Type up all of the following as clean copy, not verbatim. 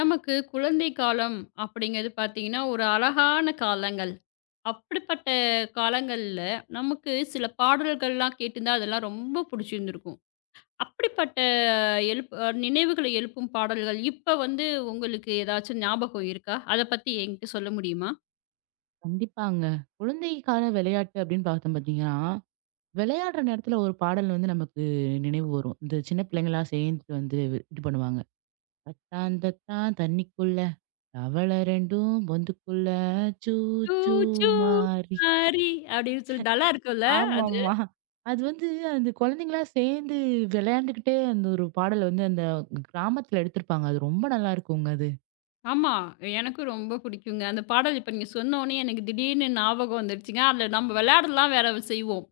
நமக்கு குழந்தை காலம் அப்படிங்கிறது பார்த்தீங்கன்னா, ஒரு அழகான காலங்கள். அப்படிப்பட்ட காலங்கள்ல நமக்கு சில பாடல்கள்லாம் கேட்டிருந்தா, அதெல்லாம் ரொம்ப புடிச்சிருந்திருக்கும். அப்படிப்பட்ட எழுப் அ நினைவுகள எழுப்பும் பாடல்கள் இப்ப வந்து உங்களுக்கு ஏதாச்சும் ஞாபகம் இருக்கா? அத பத்தி என்கிட்ட சொல்ல முடியுமா? கண்டிப்பாங்க. குழந்தைக்கான விளையாட்டு அப்படின்னு பார்த்தோம் பார்த்தீங்கன்னா, விளையாடுற நேரத்துல ஒரு பாடல் வந்து நமக்கு நினைவு வரும். இந்த சின்ன பிள்ளைங்களா சேர்ந்து வந்து இது பண்ணுவாங்க. "தட்டாந்தத்தான் தண்ணிக்குள்ள, தவள 2ம் பொந்துக்குள்ள, சூ "டூ சூ சூ மாறி." மாரி" அப்படின்னு சொல்லி நல்லா இருக்கும்ல அது. ஆமாமா. அது வந்து அந்த குழந்தைங்களா சேர்ந்து விளையாண்டுக்கிட்டே அந்த ஒரு பாடல் வந்து அந்த கிராமத்துல எடுத்திருப்பாங்க. அது ரொம்ப நல்லா இருக்குங்க அது. ஆமா. எனக்கும் ரொம்ப புடிக்குங்க. அந்த பாடல் இப்ப நீங்க சொன்னோனே எனக்கு திடீர்னு ஞாபகம் வந்துருச்சுங்க. அதுல நம்ம விளையாடலாம் வேற செய்வோம்.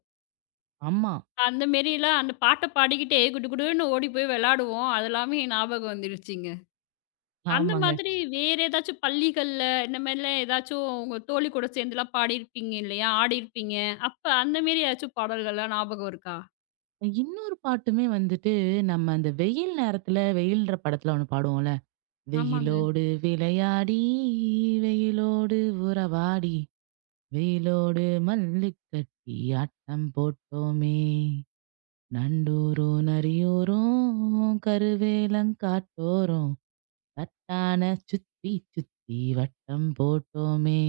ஆமா. அந்த மேரிலாம் அந்த பாட்ட பாடிக்கிட்டே குடு குடுன்னு ஓடி போய் விளையாடுவோம். அது எல்லாமே ஞாபகம் வந்துருச்சுங்க. அந்த ஆமாங்க. மாதிரி வேற ஏதாச்சும் பள்ளிகள்ல இந்த மாரிலாம் ஏதாச்சும் உங்க தோழி கூட சேர்ந்துலாம் பாடியிருப்பீங்க இல்லையா? ஆடியிருப்பீங்க. அப்ப அந்த மேரி ஏதாச்சும் பாடல்கள்லாம் ஞாபகம் இருக்கா? இன்னொரு பாட்டுமே வந்துட்டு, நம்ம அந்த வெயில் நேரத்துல, வெயில்ன்ற படத்துல ஒண்ணு பாடுவோம்ல. ஆமாங்க. வெயிலோடு விளையாடி வெயிலோடு உறவாடி வெயிலோடு மல்லு கட்டி ஆட்டம் போட்டோமே நண்டூரும் நரியூரும் கருவேலங்காட்டோரும் தான சுத்தி சுத்தி வட்டம் போட்டோமே.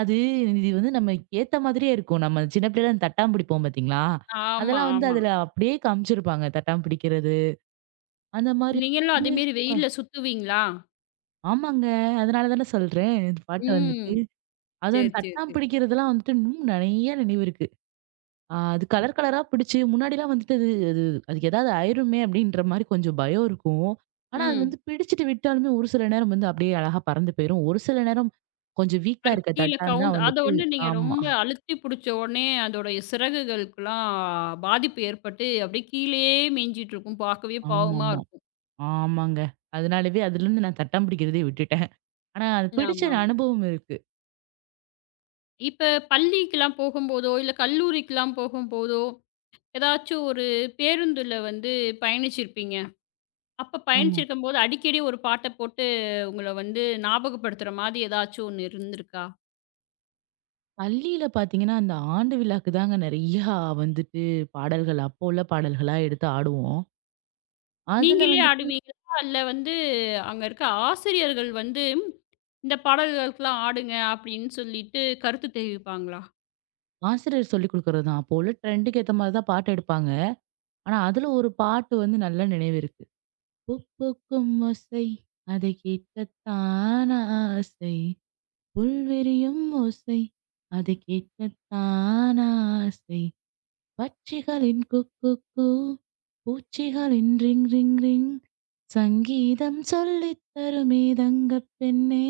அது இது வந்து நம்ம ஏத்த மாதிரியே இருக்கும். நம்ம சின்ன பிள்ளைல அந்த தட்டாம் பிடிப்போம் பாத்தீங்களா? ஆமா, அதெல்லாம் வந்து ஆமா. அதுல அப்படியே காமிச்சிருப்பாங்க தட்டாம் பிடிக்கிறது அந்த மாதிரி. நீங்களும் அதே வந்து மேரி வெயில்ல சுத்துவீங்களா? ஆமாங்க. அதனால தானே சொல்றேன் இந்த பாட்டு வந்து ம். அதுவும் அந்த சரி, சரி, தட்டாம் சரி. பிடிக்கிறதெல்லாம் வந்துட்டு இன்னும் நெறைய நினைவு இருக்கு. ஆ, அது கலர் கலரா பிடிச்சு முன்னாடிலாம் வந்துட்டு அது அது அதுக்கு ஏதாவது ஆயிருமே அப்டின்ற மாரி கொஞ்சம் பயம் இருக்கும். ஆனா அது ம். வந்து பிடிச்சுட்டு விட்டாலுமே ஒரு சில நேரம் வந்து அப்டியே அழகா பறந்து போயிரும். ஒரு சில நேரம் கொஞ்சம் வீக்கா அதுக்கு இருக்க கீழ தட்டான் தான் கவுந்து அத வந்துட்டு வந்து நீங்க ஆமா. ரொம்ப அழுத்தி பிடிச்ச உடனே அதோடைய சிறகுகளுக்கெல்லாம் பாதிப்பு ஏற்பட்டு அப்படியே கீழயே மேய்ஞ்சிட்டு இருக்கும். பார்க்கவே பாவமா ஆமாமா. இருக்கும். ஆமாங்க. அதனாலவே அதுலருந்து நான் தட்டாம் பிடிக்கிறதே விட்டுட்டேன். ஆனா அது பிடிச்ச ஆமாமா. அனுபவம் இருக்கு. இப்ப பள்ளிக்கெல்லாம் போகும்போதோ, இல்ல கல்லூரிக்கெல்லாம் போகும்போதோ, ஏதாச்சும் ஒரு பேருந்துல வந்து பயணிச்சிருப்பீங்க. அப்ப ஆமா. பயணிச்சிருக்கும்போது அடிக்கடி ஒரு பாட்ட போட்டு உங்கள வந்து ஞாபகப்படுத்துற மாதிரி ஏதாச்சும் ஒண்ணு இருந்திருக்கா? பள்ளியில பார்த்தீங்கன்னா, அந்த ஆண்டு விழாக்கு தாங்க நெறையா வந்துட்டு பாடல்கள் அப்போ உள்ள பாடல்களா எடுத்து ஆடுவோம். அதுல நீங்களே வந்து ஆடுவீங்களா? இல்ல வந்து அங்க இருக்க ஆசிரியர்கள் வந்து இந்த பாடல்களுக்கெல்லாம் ஆடுங்க அப்படின்னு சொல்லிட்டு கருத்து தெரிவிப்பாங்களா? ஆசிரியர் சொல்லிக் குடுக்குறது தான். அப்போ உள்ள ட்ரெண்டுக்கு ஏத்த மாரி தான் பாட்டு எடுப்பாங்க. ஆனா, அதுல ஒரு பாட்டு வந்து நல்ல நினைவு இருக்கு. "பூப்பூக்கும் ஓசை, அதை கேட்கத்தான் ஆசை. புல்விரியும் ஓசை, அதை கேட்கத்தான் ஆசை. பட்சிகளின் குக்கூ கூ, பூச்சிகளின் ரிங் ரிங் ரிங். சங்கீதம் சொல்லித் தருமே தங்கப் பெண்ணே!"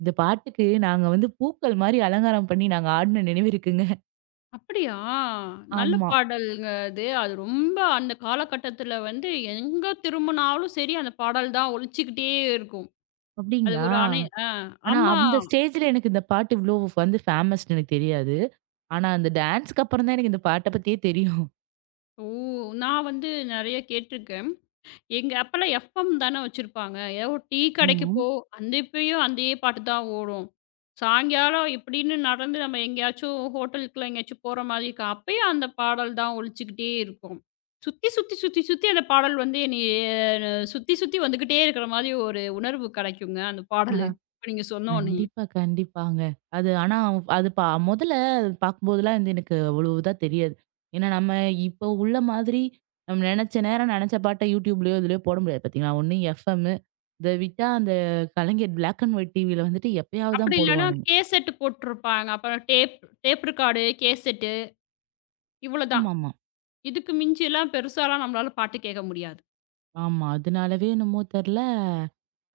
இந்த பாட்டுக்கு நாங்க வந்து பூக்கள் மாரி அலங்காரம் பண்ணி நாங்க ஆடுன நினைவு இருக்குங்க. அப்படியா? நல்ல ஆமா. பாடல்ங்க அது. அது ரொம்ப அந்த காலகட்டத்தில வந்து எங்க திரும்புனாலும் சரி அந்த பாடல் தான் ஒலிச்சுக்கிட்டே இருக்கும். அது அப்படிங்களா? ஒரு அணை ஆனா ஆமா. அந்த ஸ்டேஜ்ல எனக்கு இந்த பாட்டு இவ்ளோ வந்து ஃபேமஸ்ன்னு எனக்கு தெரியாது. ஆனா அந்த டான்ஸ்க்கு அப்புறம் தான் எனக்கு இந்த பாட்ட பத்தியே தெரியும். ஓ! நான் வந்து நெறைய கேட்டுருக்கேன். எங்க அப்பலாம் FM தானே வச்சிருப்பாங்க. ஏதோ டீ கடைக்கு ஆமா. போ, அந்த இப்பயும் அதே பாட்டு தான் ஓடும். சாயங்காலம் இப்படின்னு நடந்து நம்ம எங்கேயாச்சும் ஹோட்டலுக்குலாம் எங்கேயாச்சும் போற மாதிரி இருக்கும். அப்பயும் அந்த பாடல் தான் ஒலிச்சுக்கிட்டே இருக்கும். சுத்தி, சுத்தி, சுத்தி, சுத்தி அந்த பாடல் வந்து என்னைய சுத்தி, சுத்தி வந்துகிட்டே இருக்கிற மாதிரி ஒரு உணர்வு கெடைக்குங்க, அந்த ஆ பாடலு. இப்ப நீங்க சொன்னோனே. கண்டிப்பா, கண்டிப்பாங்க. அது ஆனா அது பா முதல்ல அது பார்க்கும்போதெல்லாம் வந்து எனக்கு அவ்வளோ இதா தெரியாது. ஏன்னா நம்ம இப்போ உள்ள மாதிரி நம்ம நெனச்ச நேரம் நெனச்ச பாட்ட YouTubeலயோ இதுலயோ போட முடியாது பார்த்தீங்களா? ஒண்ணு எஃப்எம், இத விட்டா அந்த கலைஞர் பிளாக் அண்ட் ஒயிட் டிவில வந்துட்டு எப்பயாவது அப்படி தான் இல்லன்னா போடுவானுங்க. கேசெட் போட்டுருப்பாங்க. அப்புறம் டேப் டேப் ரெக்கார்டு, கேசெட்டு இவ்வளோதான். ஆமாமா. ஆமா. இதுக்கு மிஞ்சிலாம் பெருசாலாம் நம்மளால பாட்டு கேட்க முடியாது. ஆமா அதனாலவே என்னமோ தெர்ல.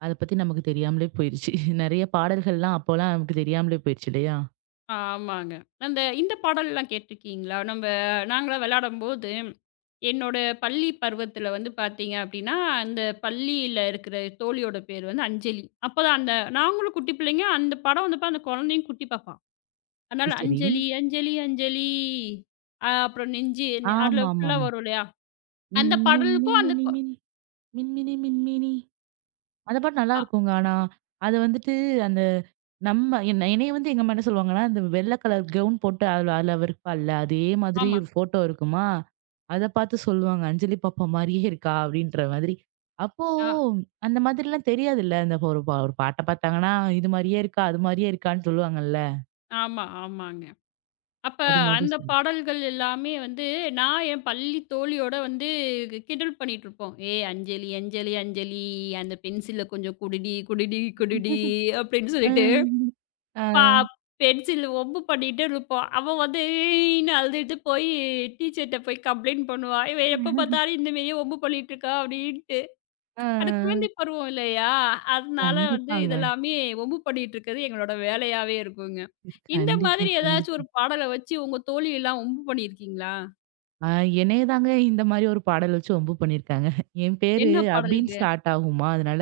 அத பத்தி நமக்கு தெரியாமலே போயிருச்சு. நெறைய பாடல்கள்லாம் அப்போலாம் நமக்கு தெரியாமலே போயிருச்சு இல்லையா? ஆமாங்க. அந்த இந்த பாடல்லாம் கேட்டுருக்கீங்களா? நம்ப நாங்கலாம் விளையாடம்போது, என்னோட பள்ளி பருவத்தில வந்து பார்த்தீங்க அப்டின்னா, அந்த பள்ளியில இருக்கிற தோழியோட பேர் வந்து அஞ்சலி. அப்பதான் அந்த நாங்களும் குட்டி பிள்ளைங்க, அந்த படம் வந்தப்ப அந்த குழந்தையும் குட்டி பாப்பா. அதனால அது சரி. அஞ்சலி, அஞ்சலி, அஞ்சலி அப்புறம் அதுல ஃபுல்லா ஆமாமாமா. வரும் இல்லையா? அந்த மின்னும் பாடலுக்கும் அந்த மின்மினி கொ மின், மின்மினி மின்மினி. அந்த பாட்டு அ நல்லாருக்குங்க. ஆனா, அத வந்துட்டு அந்த நம்ம என்னைய வந்து எங்க அம்மா என்ன சொல்லுவாங்கன்னா, அந்த வெள்ள கலர் கவுன் போட்டு அதுல அதுல அவ இருப்பாள்ல, அதே மாதிரி ஆமா. ஒரு ஃபோட்டோ இருக்குமா, அத பார்த்து சொல்லுவாங்க. "அஞ்சலி பாப்பா மாரியே இருக்கா" அப்படின்ற மாதிரி. அப்போ அ அந்த மாதிரிலாம் தெரியாதுல்ல. அந்த ஒரு பாட்ட பார்த்தாங்கன்னா, "இது மாரியே இருக்கா, அது மாரியே இருக்கான்னு" சொல்லுவாங்கல்ல. ஆமா, ஆமாங்க. அப்ப அது மாதிரி அந்த சொல்லு. பாடல்கள் எல்லாமே வந்து நான் என் பள்ளி தோழியோட வந்து கிண்டல் பண்ணிட்டு இருப்போம். "ஏய் அஞ்சலி, அஞ்சலி, அஞ்சலி அந்த பென்சில கொஞ்சம் குடுடி, குடுடி, குடுடி" அப்படின்னு சொல்லிட்டு ம். பா ஆ. பென்சில் வம்பு பண்ணிட்டு இருப்போம். அவ வந்து ஈன்னு அழுதுட்டு போய் டீச்சர்ட்ட போய் கம்ப்ளைண்ட் பண்ணுவா. "இவ எப்ப பார்த்தாலும் இந்த மாரியே வம்பு பண்ணிட்டு இருக்கா" அப்படின்ட்டு. ஆ. அது குழந்தை பருவம் இல்லையா? அதனால வந்து கண்டிப்பாங்க. இதெல்லாமே வம்பு பண்ணிட்டு இருக்கிறது எங்களோட வேலையாவே இருக்குங்க. இந்த கண்டிப்பா, மாதிரி ஏதாச்சும் கண்டிப்பா. ஒரு பாடல வச்சு உங்க தோழியெல்லாம் வம்பு பண்ணியிருக்கீங்களா? ஆ என்னைய தாங்க இந்த மாரி ஒரு பாடல் வச்சு வம்பு பண்ணியிருக்காங்க. என் பேரு என்ன பாடல் அபின்னு இது? ஸ்டார்ட் ஆகுமா, அதனால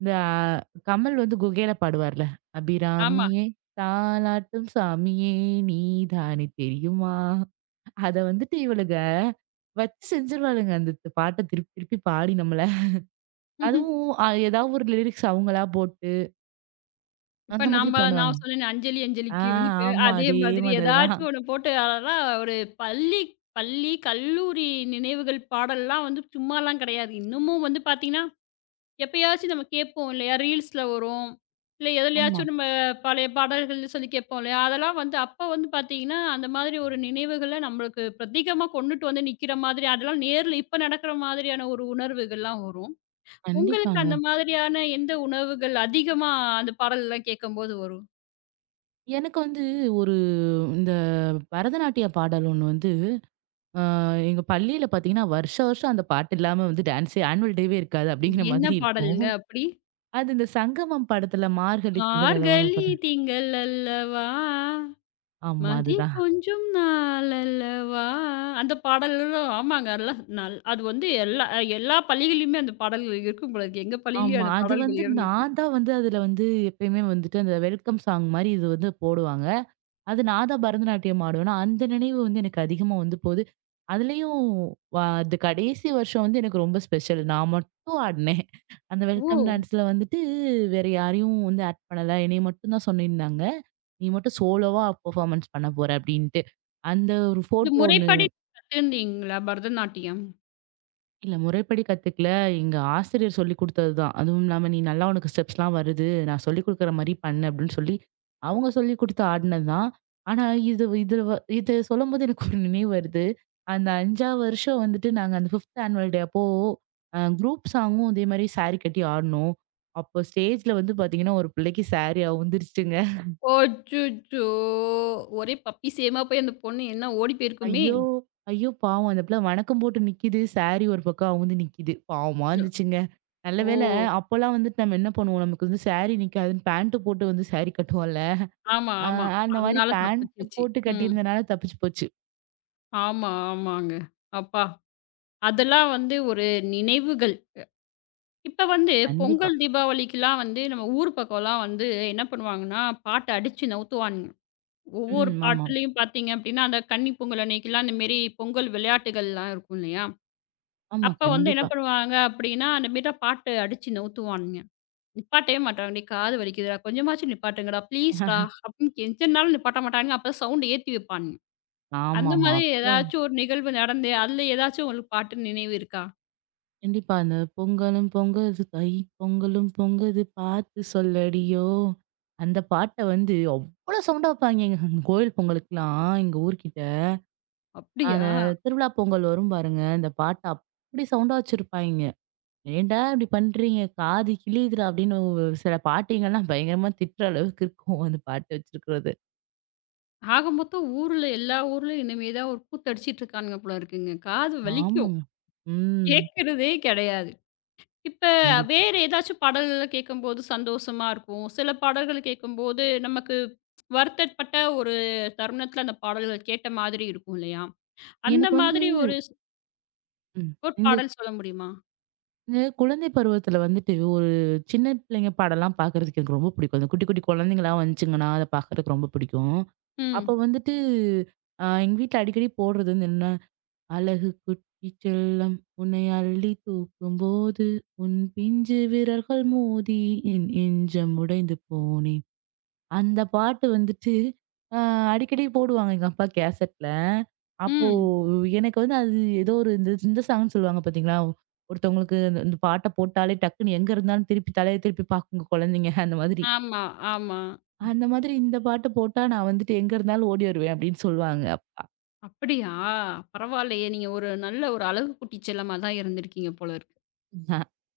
இந்த கமல் வந்து குகேல பாடுவார்ல, ஆமா. "அபிராமியே தாலாட்டும் சாமியே நீதானே தெரியுமா" அத வந்துட்டு இவளுங்க வச்சு செஞ்சுருவாளுங்க. அந்த பாட்ட திருப்பி திருப்பி பாடி நம்மள. அதுவும் ஏதாவது ஒரு லிரிக்ஸ் அவங்களா போட்டு, இப்ப அந்த மாதிரி நாம்ப பாடுவாங்க. நான் சொன்னேனே அஞ்சலி ஆ அஞ்சலிக்கு வந்து இப்ப ஆமா. அதே அதே மாதிரி மாதிரி தான். ஏதாச்சும் ஒண்ணு போட்டு அதெல்லாம் ஒரு பள்ளி பள்ளி, கல்லூரி நினைவுகள் பாடல்லாம் வந்து சும்மாலாம் கிடையாது. இன்னமும் வந்து பார்த்தீங்கன்னா எப்பயாச்சும் நம்ம கேட்போம் இல்லையா? ரீல்ஸ்ல வரும். இல்ல ஆமா. எதுலயாச்சும் நம்ம பழைய பாடல்கள்னு சொல்லி கேட்போம் இல்லையா? அதெல்லாம் வந்து அப்ப வந்து பார்த்தீங்கன்னா, அந்த மாதிரி ஒரு நினைவுகள நம்மளுக்கு பிரத்யேகமா கொண்டுட்டு வந்து நிக்கிற மாதிரி, அதெல்லாம் நேர்ல இப்ப நடக்கிற மாதிரியான ஒரு உணர்வுகள்லாம் வரும். உங்களுக்கு கண்டிப்பாங்க. அந்த மாதிரியான எந்த உணவுகள் அதிகமா அந்த பாடல்லாம் கேட்கும்போது வரும்? எனக்கு வந்து ஒரு இந்த பரதநாட்டிய பாடல் ஒண்ணு வந்து அ எங்க பள்ளியில பார்த்தீங்கன்னா, வருஷம் வருஷம் அந்த பாட்டு இல்லாம வந்து டான்ஸே ஆனுவல் டேவே இருக்காது அப்படிங்கிற என்ன மாதிரி இருக்கும். பாடல்ங்க அப்படி? அது இந்த சங்கமம் படத்துல மார்கழி திங்கள் அல்லவான்னு ஒரு மார்கழி படம். திங்கள் அல்லவா! ஆமா "மதி அதுதான். கொஞ்சும் நாளல்லவா" அந்த பாடல்களும் ஆமாங்க. எல்லாம் நல் அது வந்து எல்லா எல்லா பள்ளிகள்லயுமே அந்த பாடல்கள் இருக்கும் போல இருக்கு. எங்க பள்ளியிலயும் ஆமா. அந்த அது வந்து பாடல்கள் இருந்துச்சு. நான் தான் வந்து அதுல வந்து எப்பயுமே வந்துட்டு அந்த வெல்கம் சாங் மாரி இது வந்து போடுவாங்க. அது நான் தான் பரதநாட்டியம் ஆடுவேனா, அந்த நினைவு வந்து எனக்கு அதிகமா வந்து போது. அதுலயும் அது கடைசி வருஷம் வந்து எனக்கு ரொம்ப ஸ்பெஷல். நான் மட்டும் ஆடுனேன். அந்த ஓ! வெல்கம் டான்ஸ்ல வந்துட்டு வேற யாரையும் வந்து ஆட் பண்ணல. என்னைய மட்டும் தான் சொல்லியிருந்தாங்க. "நீ மட்டும் சோலோவா பெர்ஃபார்மன்ஸ் பண்ண போற" அப்படின்ட்டு. அந்த ஒரு இது ஃபோட்டோ ஒண்ணு முறைப்படி கத்துருந்தீங்களா பரதநாட்டியம்? இல்ல முறைப்படி கத்துக்கல. எங்க ஆசிரியர் சொல்லிக் குடுத்ததுதான். அதுவும் இல்லாம "நீ நல்லா உனக்கு ஸ்டெப்ஸ்லாம் வருது. நான் சொல்லிக் குடுக்குற மாரி பண்ணு" அப்படின்னு சொல்லி, அவங்க சொல்லிக் குடுத்து ஆடுனதுதான். ஆனா இது இது வ இது சொல்லும்போது எனக்கு ஒரு நினைவு வருது. அந்த 5 வருஷம் வந்துட்டு நாங்க அந்த 5த் ஆனுவல் டே அப்போ, குரூப் சாங்கும் இதே மாரி சாரி கட்டி ஆடுனோம். அப்போ ஸ்டேஜ்ல வந்து பாத்தீங்கன்னா, ஒரு பிள்ளைக்கு சாரி அவுந்துருச்சுங்க. அச்சச்சோ! ஒரே பப்பி சேமா போய் அந்த பொண்ணு என்ன ஓடி போயிருக்குமே! ஐயோ! ஐயோ! பாவம் அந்த பிள்ள வணக்கம் போட்டு நிக்குது. சாரி ஒரு பக்கம் அவுந்து நிக்குது. பாவமா இருந்துச்சுங்க. நல்ல ஓ! வேளை அப்போலாம் வந்துட்டு நம்ம என்ன பண்ணுவோம், நமக்கு வந்து சாரி நிக்காதுன்னு பேண்ட் போட்டு வந்து சாரி கட்டுவோம்ல. ஆமா, அ ஆமா. அந்த மாரி அதனால பேண்ட் தப்பிச்சிச்சு. போட்டு ம். கட்டியிருந்தனால தப்பிச்சு போச்சு. ஆமா, ஆமாங்க. அப்பா! அதெல்லாம் வந்து ஒரு நினைவுகள். இப்ப வந்து கண்டிப்பா. பொங்கல், தீபாவளிக்குலாம் வந்து நம்ம ஊர் பக்கம்லாம் வந்து என்ன பண்ணுவாங்கன்னா, பாட்ட அடிச்சு நவுத்துவானுங்க. ஒவ்வொரு ம். ஆமா. பாட்டுலயும் பார்த்தீங்க அப்டின்னா, அந்த கன்னி பொங்கல் அன்னைக்குலாம் அந்த மேரி பொங்கல் விளையாட்டுகள்லாம் இருக்கும் இல்லையா? ஆமா. அப்ப வந்து என்ன கண்டிப்பா. பண்ணுவாங்க அப்டின்னா, அந்த மேரி தான் பாட்டு அடிச்சு நவுத்துவானுங்க. நிப்பாட்டவே மாட்டாங்க. "டேய் காது வலிக்குதுடா, கொஞ்சமாச்சும் நிப்பாட்டுங்கடா, ப்ளீஸ்டா" அப்டின்னு கெஞ்சினாலும் நிப்பாட்ட மாட்டானுங்க. அப்ப சவுண்ட் ஏத்தி வைப்பானுங்க. அந்த ஆமாமா. மாதிரி அப்போ ஏதாச்சும் ஒரு நிகழ்வு நடந்து, அதுல ஏதாச்சும் உங்களுக்கு பாட்டு நினைவு இருக்கா? கண்டிப்பா அந்த பொங்கலும் பொங்குது கை பொங்கலும் பொங்குது பார்த்து சொல்லடியோ! அந்த பாட்ட வந்து அவ்ளோ சவுண்டா வைப்பாய்ங்கங்க. கோயில் பொங்கலுக்குலாம் எங்க ஊர்க்கிட்ட. அப்டியா? அந்த திருவிழா பொங்கல் வரும் பாருங்க. இந்த பாட்டு அப்படி சவுண்டா வச்சிருப்பாய்ங்க. "ஏன்டா இப்படி பண்றீங்க? காது கிழியுதுடா" அப்படின்னு ஒரு சில பாட்டிங்கலாம் பயங்கரமா திட்டுற அளவுக்கு இருக்கும். அந்த பாட்டு வச்சிருக்கிறது. ஆக மொத்தம் ஊர்ல எல்லா ஊர்லயும் இனிமே தான் ஒரு கூத்தடிச்சிட்டு இருக்கானுங்க போல இருக்குங்க. காது வலிக்கும். ஆமாங்க. ம். கேட்கிறதே கிடையாது. இப்ப கண்டிப்பா. வேற ஏதாச்சும் பாடல்கள் கேட்கும்போது சந்தோஷமா இருக்கும். சில பாடல்கள் கேட்கும்போது நமக்கு வருத்தப்பட்ட ஒரு தருணத்துல அந்த பாடல்கள் கேட்ட மாதிரி இருக்கும் இல்லையா? அந்த எனக்கு வந்து மாதிரி ஒரு ஸ் ம். ஒரு இந்த பாடல் சொல்ல முடியுமா? இந்த குழந்தை பருவத்தில வந்துட்டு ஒரு சின்ன பிள்ளைங்க பாடலாம் பார்க்கறதுக்கு எனக்கு ரொம்ப பிடிக்கும். அந்த குட்டி குட்டி குழந்தைங்களா வந்துச்சுங்கன்னா, அத பார்க்கறதுக்கு ரொம்ப பிடிக்கும். அப்ப ம். வந்துட்டு எங்க வீட்ல அடிக்கடி போடுறது வந்து என்ன — அழகு குட்டி செல்லம் உன்னை அள்ளி தூக்கும்போது உன் பிஞ்சு விரல்கள் மோதி என் நெஞ்சம் உடைந்து போனேன். அந்த பாட்டு வந்துட்டு அ அடிக்கடி போடுவாங்க எங்க அப்பா கேசட்ல. அப்போ ம். எனக்கு வந்து அது ஏதோ ஒரு இந்த இந்த சாங்ன்னு சொல்லுவாங்க பார்த்தீங்களா? ஒருத்தவங்களுக்கு இந்த இந்த பாட்ட போட்டாலே டக்குன்னு எங்க இருந்தாலும் திருப்பி தலைய திருப்பி பாக்குங்க குழந்தைங்க அந்த மாதிரி. ஆமா, ஆமா. அந்த மாதிரி இந்த பாட்டு போட்டா நான் வந்துட்டு எங்க இருந்தாலும் ஓடி வருவேன் அப்படின்னு சொல்லுவாங்க அப்பா. அப்படியா? பரவாயில்லையே! நீங்க ஒரு நல்ல ஒரு அழகு குட்டி செல்லமா தான் இருந்திருக்கீங்க போல இருக்கு.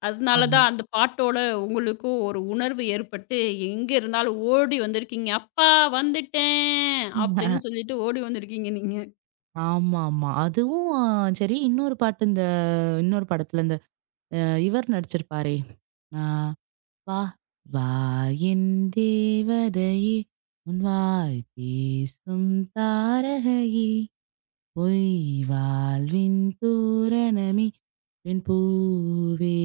அதனால ஆமா. தான் அந்த பாட்டோட உங்களுக்கும் ஒரு உணர்வு ஏற்பட்டு, எங்க இருந்தாலும் ஓடி வந்திருக்கீங்க. "அப்பா வந்துட்டேன்!" அப்படின்னு சொல்லிட்டு ஓடி வந்திருக்கீங்க நீங்க. ஆமாமா. அதுவும் சரி இன்னொரு பாட்டு இந்த இன்னொரு படத்துல இந்த அ இவர் நடிச்சிருப்பாரே! அ "வா வா என் தேவதையே! உன் வாய் பேசும் தாரகையே! பொய் வாழ்வின் தூரணமே! பெண் பூவே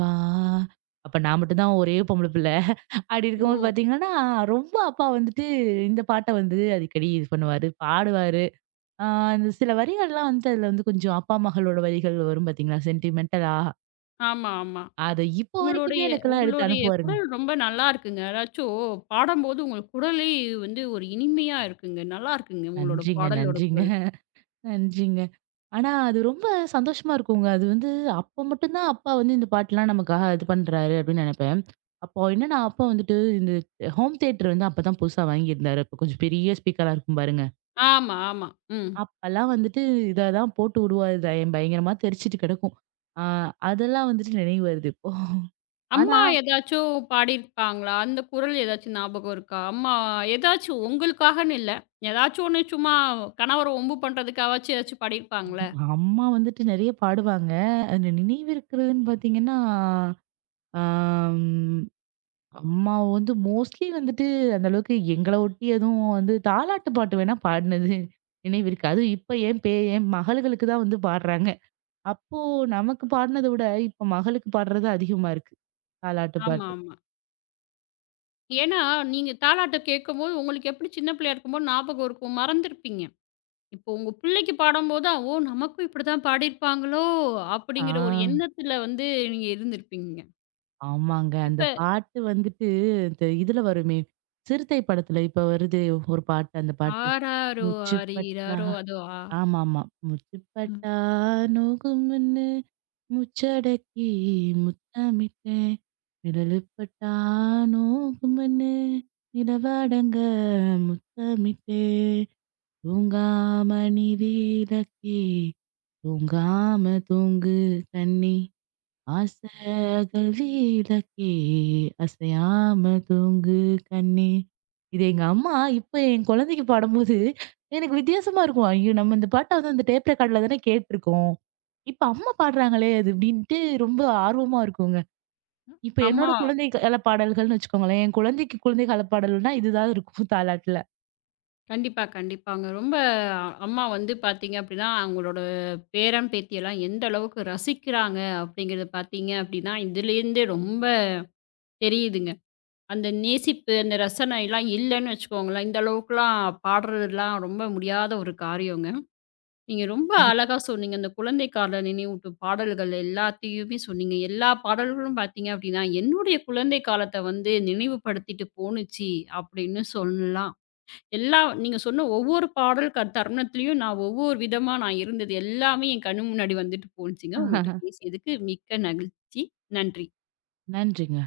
வா!" அப்ப நான் மட்டும் தான் ஒரே பொம்பள பிள்ள. அப்டி இருக்கும்போது ம். பார்த்தீங்கன்னா, ரொம்ப அப்பா வந்துட்டு இந்த பாட்ட வந்து அடிக்கடி இது பண்ணுவாரு, பாடுவாரு. ஆ இந்த சில வரிகள்லாம் வந்து அதுல வந்து கொஞ்சம் அப்பா, மகளோட வரிகள் வரும் பாத்தீங்களா? சென்டிமென்டலா. ஆமா, ஆமா. அத இப்போ வரைக்குமே உங்களுடைய எனக்கெல்லாம் எடுத்து உங்களுடைய அனுப்புவாருங்க. குரல் ரொம்ப நல்லா இருக்குங்க. அதாச்சும் பாடம்போது உங்க குரலே வந்து ஒரு இனிமையா இருக்குங்க. நல்லா இருக்குங்க உங்களோட நன்றிங்க, பாடலோட நன்றிங்க, குரல். நன்றிங்க. ஆனா அது ரொம்ப சந்தோஷமா இருக்குங்க. அது வந்து அப்ப மட்டும் தான் அப்பா வந்து இந்த பாட்டுலாம் நமக்காக இது பண்றாரு அப்படின்னு நெனைப்பேன். அப்போ என்னன்னா, அப்பா வந்துட்டு இந்த ஹோம் தியேட்டர் வந்து அப்பதான் புதுசா வாங்கியிருந்தாரு. அப்ப கொஞ்சம் பெரிய ஸ்பீக்கரா இருக்கும் பாருங்க. ஆமா, ஆமா. ம். அப்பலாம் வந்துட்டு இத தான் போட்டு விடுவாரு. இதை பயங்கரமா தெரிச்சுட்டு கிடக்கும். ஆ அதெல்லாம் வந்துட்டு நினைவு வருது இப்போ. ஆனா அம்மா ஏதாச்சும் பாடியிருப்பாங்களா? அந்த குரல் ஏதாச்சும் ஞாபகம் இருக்கா? அம்மா ஏதாச்சும் உங்களுக்காகன்னு இல்ல. ஏதாச்சும் ஒண்ணு சும்மா கணவர வம்பு பண்றதுக்காவாச்சும் ஏதாச்சும் பாடியிருப்பாங்கள்ல? அம்மா வந்துட்டு நெறைய பாடுவாங்க. அதுல நினைவு இருக்கிறதுன்னு பார்த்தீங்கன்னா, ஆம் அம்மா வந்து மோஸ்ட்லி வந்துட்டு அந்த அளவுக்கு எங்கள ஒட்டி எதுவும் வந்து தாலாட்டு பாட்டு வேணா பாடுனது நினைவு இருக்கு. அதுவும் இப்ப என் மகளுகளுக்கு தான் வந்து பாடுறாங்க. அப்போ நமக்கு பாடுனத விட, இப்ப மகளுக்கு பாடுறது அதிகமா இருக்கு. தாலாட்டு ஆமா, பாட்டு. ஆமா. ஏன்னா, நீங்க தாலாட்டு கேட்கும்போது உங்களுக்கு எப்படி சின்ன பிள்ளையா இருக்கும்போது ஞாபகம் இருக்கும். மறந்திருப்பீங்க. இப்போ உங்க பிள்ளைக்கு பாடும்போது, "ஓ! நமக்கும் இப்படிதான் பாடியிருப்பாங்களோ!" ஆ அப்படிங்கிற ஒரு எண்ணத்துல வந்து நீங்க இருந்திருப்பீங்க. ஆமாங்க. அந்த இப்ப பாட்டு வந்துட்டு இந்த இதுல வருமே, சிறுத்தை படத்துல இப்ப வருதே ஒரு பாட்டு அந்த பாட்டு. ஆராரோ "மூச்சு பட்டா ஆரீராரோ அதோ ஆமாமா. ம். "முத்துப்பட்டா நோகும்ன்னு முச்சடக்கி முத்தமிட்டேன். நிழலுப்பட்டா நோகும்ன்னு நிலவடங்க முத்தமிட்டேன். தூங்காம நிதிலக்கி தூங்காம தூங்கு கண்ணி." ஆசைகள் விளக்கே அசையாம தூங்கு கண்ணே. இது எங்க அம்மா இப்ப என் குழந்தைக்கு பாடும்போது எனக்கு வித்தியாசமா இருக்கும். ஐயோ, நம்ம இந்த பாட்டை வந்து அந்த டேப் ரெக்கார்ட்ல தானே கேட்டிருக்கோம், இப்ப அம்மா பாடுறாங்களே அது அப்படின்ட்டு ரொம்ப ஆர்வமா இருக்குங்க. இப்ப என்னோட அம்மா குழந்தை கால பாடல்கள்னு வச்சுக்கோங்களேன், என் குழந்தைக்கு குழந்தை கால பாடல்னா இதுதான் இருக்கும் தாலாட்டுல. கண்டிப்பா, கண்டிப்பாங்க. ரொம்ப அம்மா வந்து பார்த்தீங்க அப்டின்னா, அவங்களோட பேரன், பேத்தியெல்லாம் எந்த அளவுக்கு ரசிக்கிறாங்க அப்டிங்கிறத பார்த்தீங்க அப்டின்னா, இதுலேருந்தே ரொம்ப தெரியுதுங்க. அந்த நேசிப்பு, அந்த ரசனைலாம் இல்லன்னு வச்சுக்கோங்களேன், இந்த அளவுக்குலாம் பாடுறதுலாம் ரொம்ப முடியாத ஒரு காரியங்க. நீங்க ரொம்ப அழகா சொன்னீங்க. அந்த குழந்தை கால நினைவூட்டும் பாடல்கள் எல்லாத்தையுமே சொன்னீங்க. எல்லா பாடல்களும் பார்த்தீங்க அப்டின்னா, என்னுடைய குழந்தை காலத்த வந்து நினைவுபடுத்திட்டு போணுச்சு அப்டின்னு சொல்லலாம். எல்லா நீங்க சொன்ன ஒவ்வொரு பாடல் க தருணத்திலயும் நான் ஒவ்வொரு விதமா நான் இருந்தது எல்லாமே என் கண்ணு முன்னாடி வந்துட்டு போணுச்சுங்க. உங்கள்ட்ட பேசியதுக்கு மிக்க மகிழ்ச்சி. நன்றி. நன்றிங்க.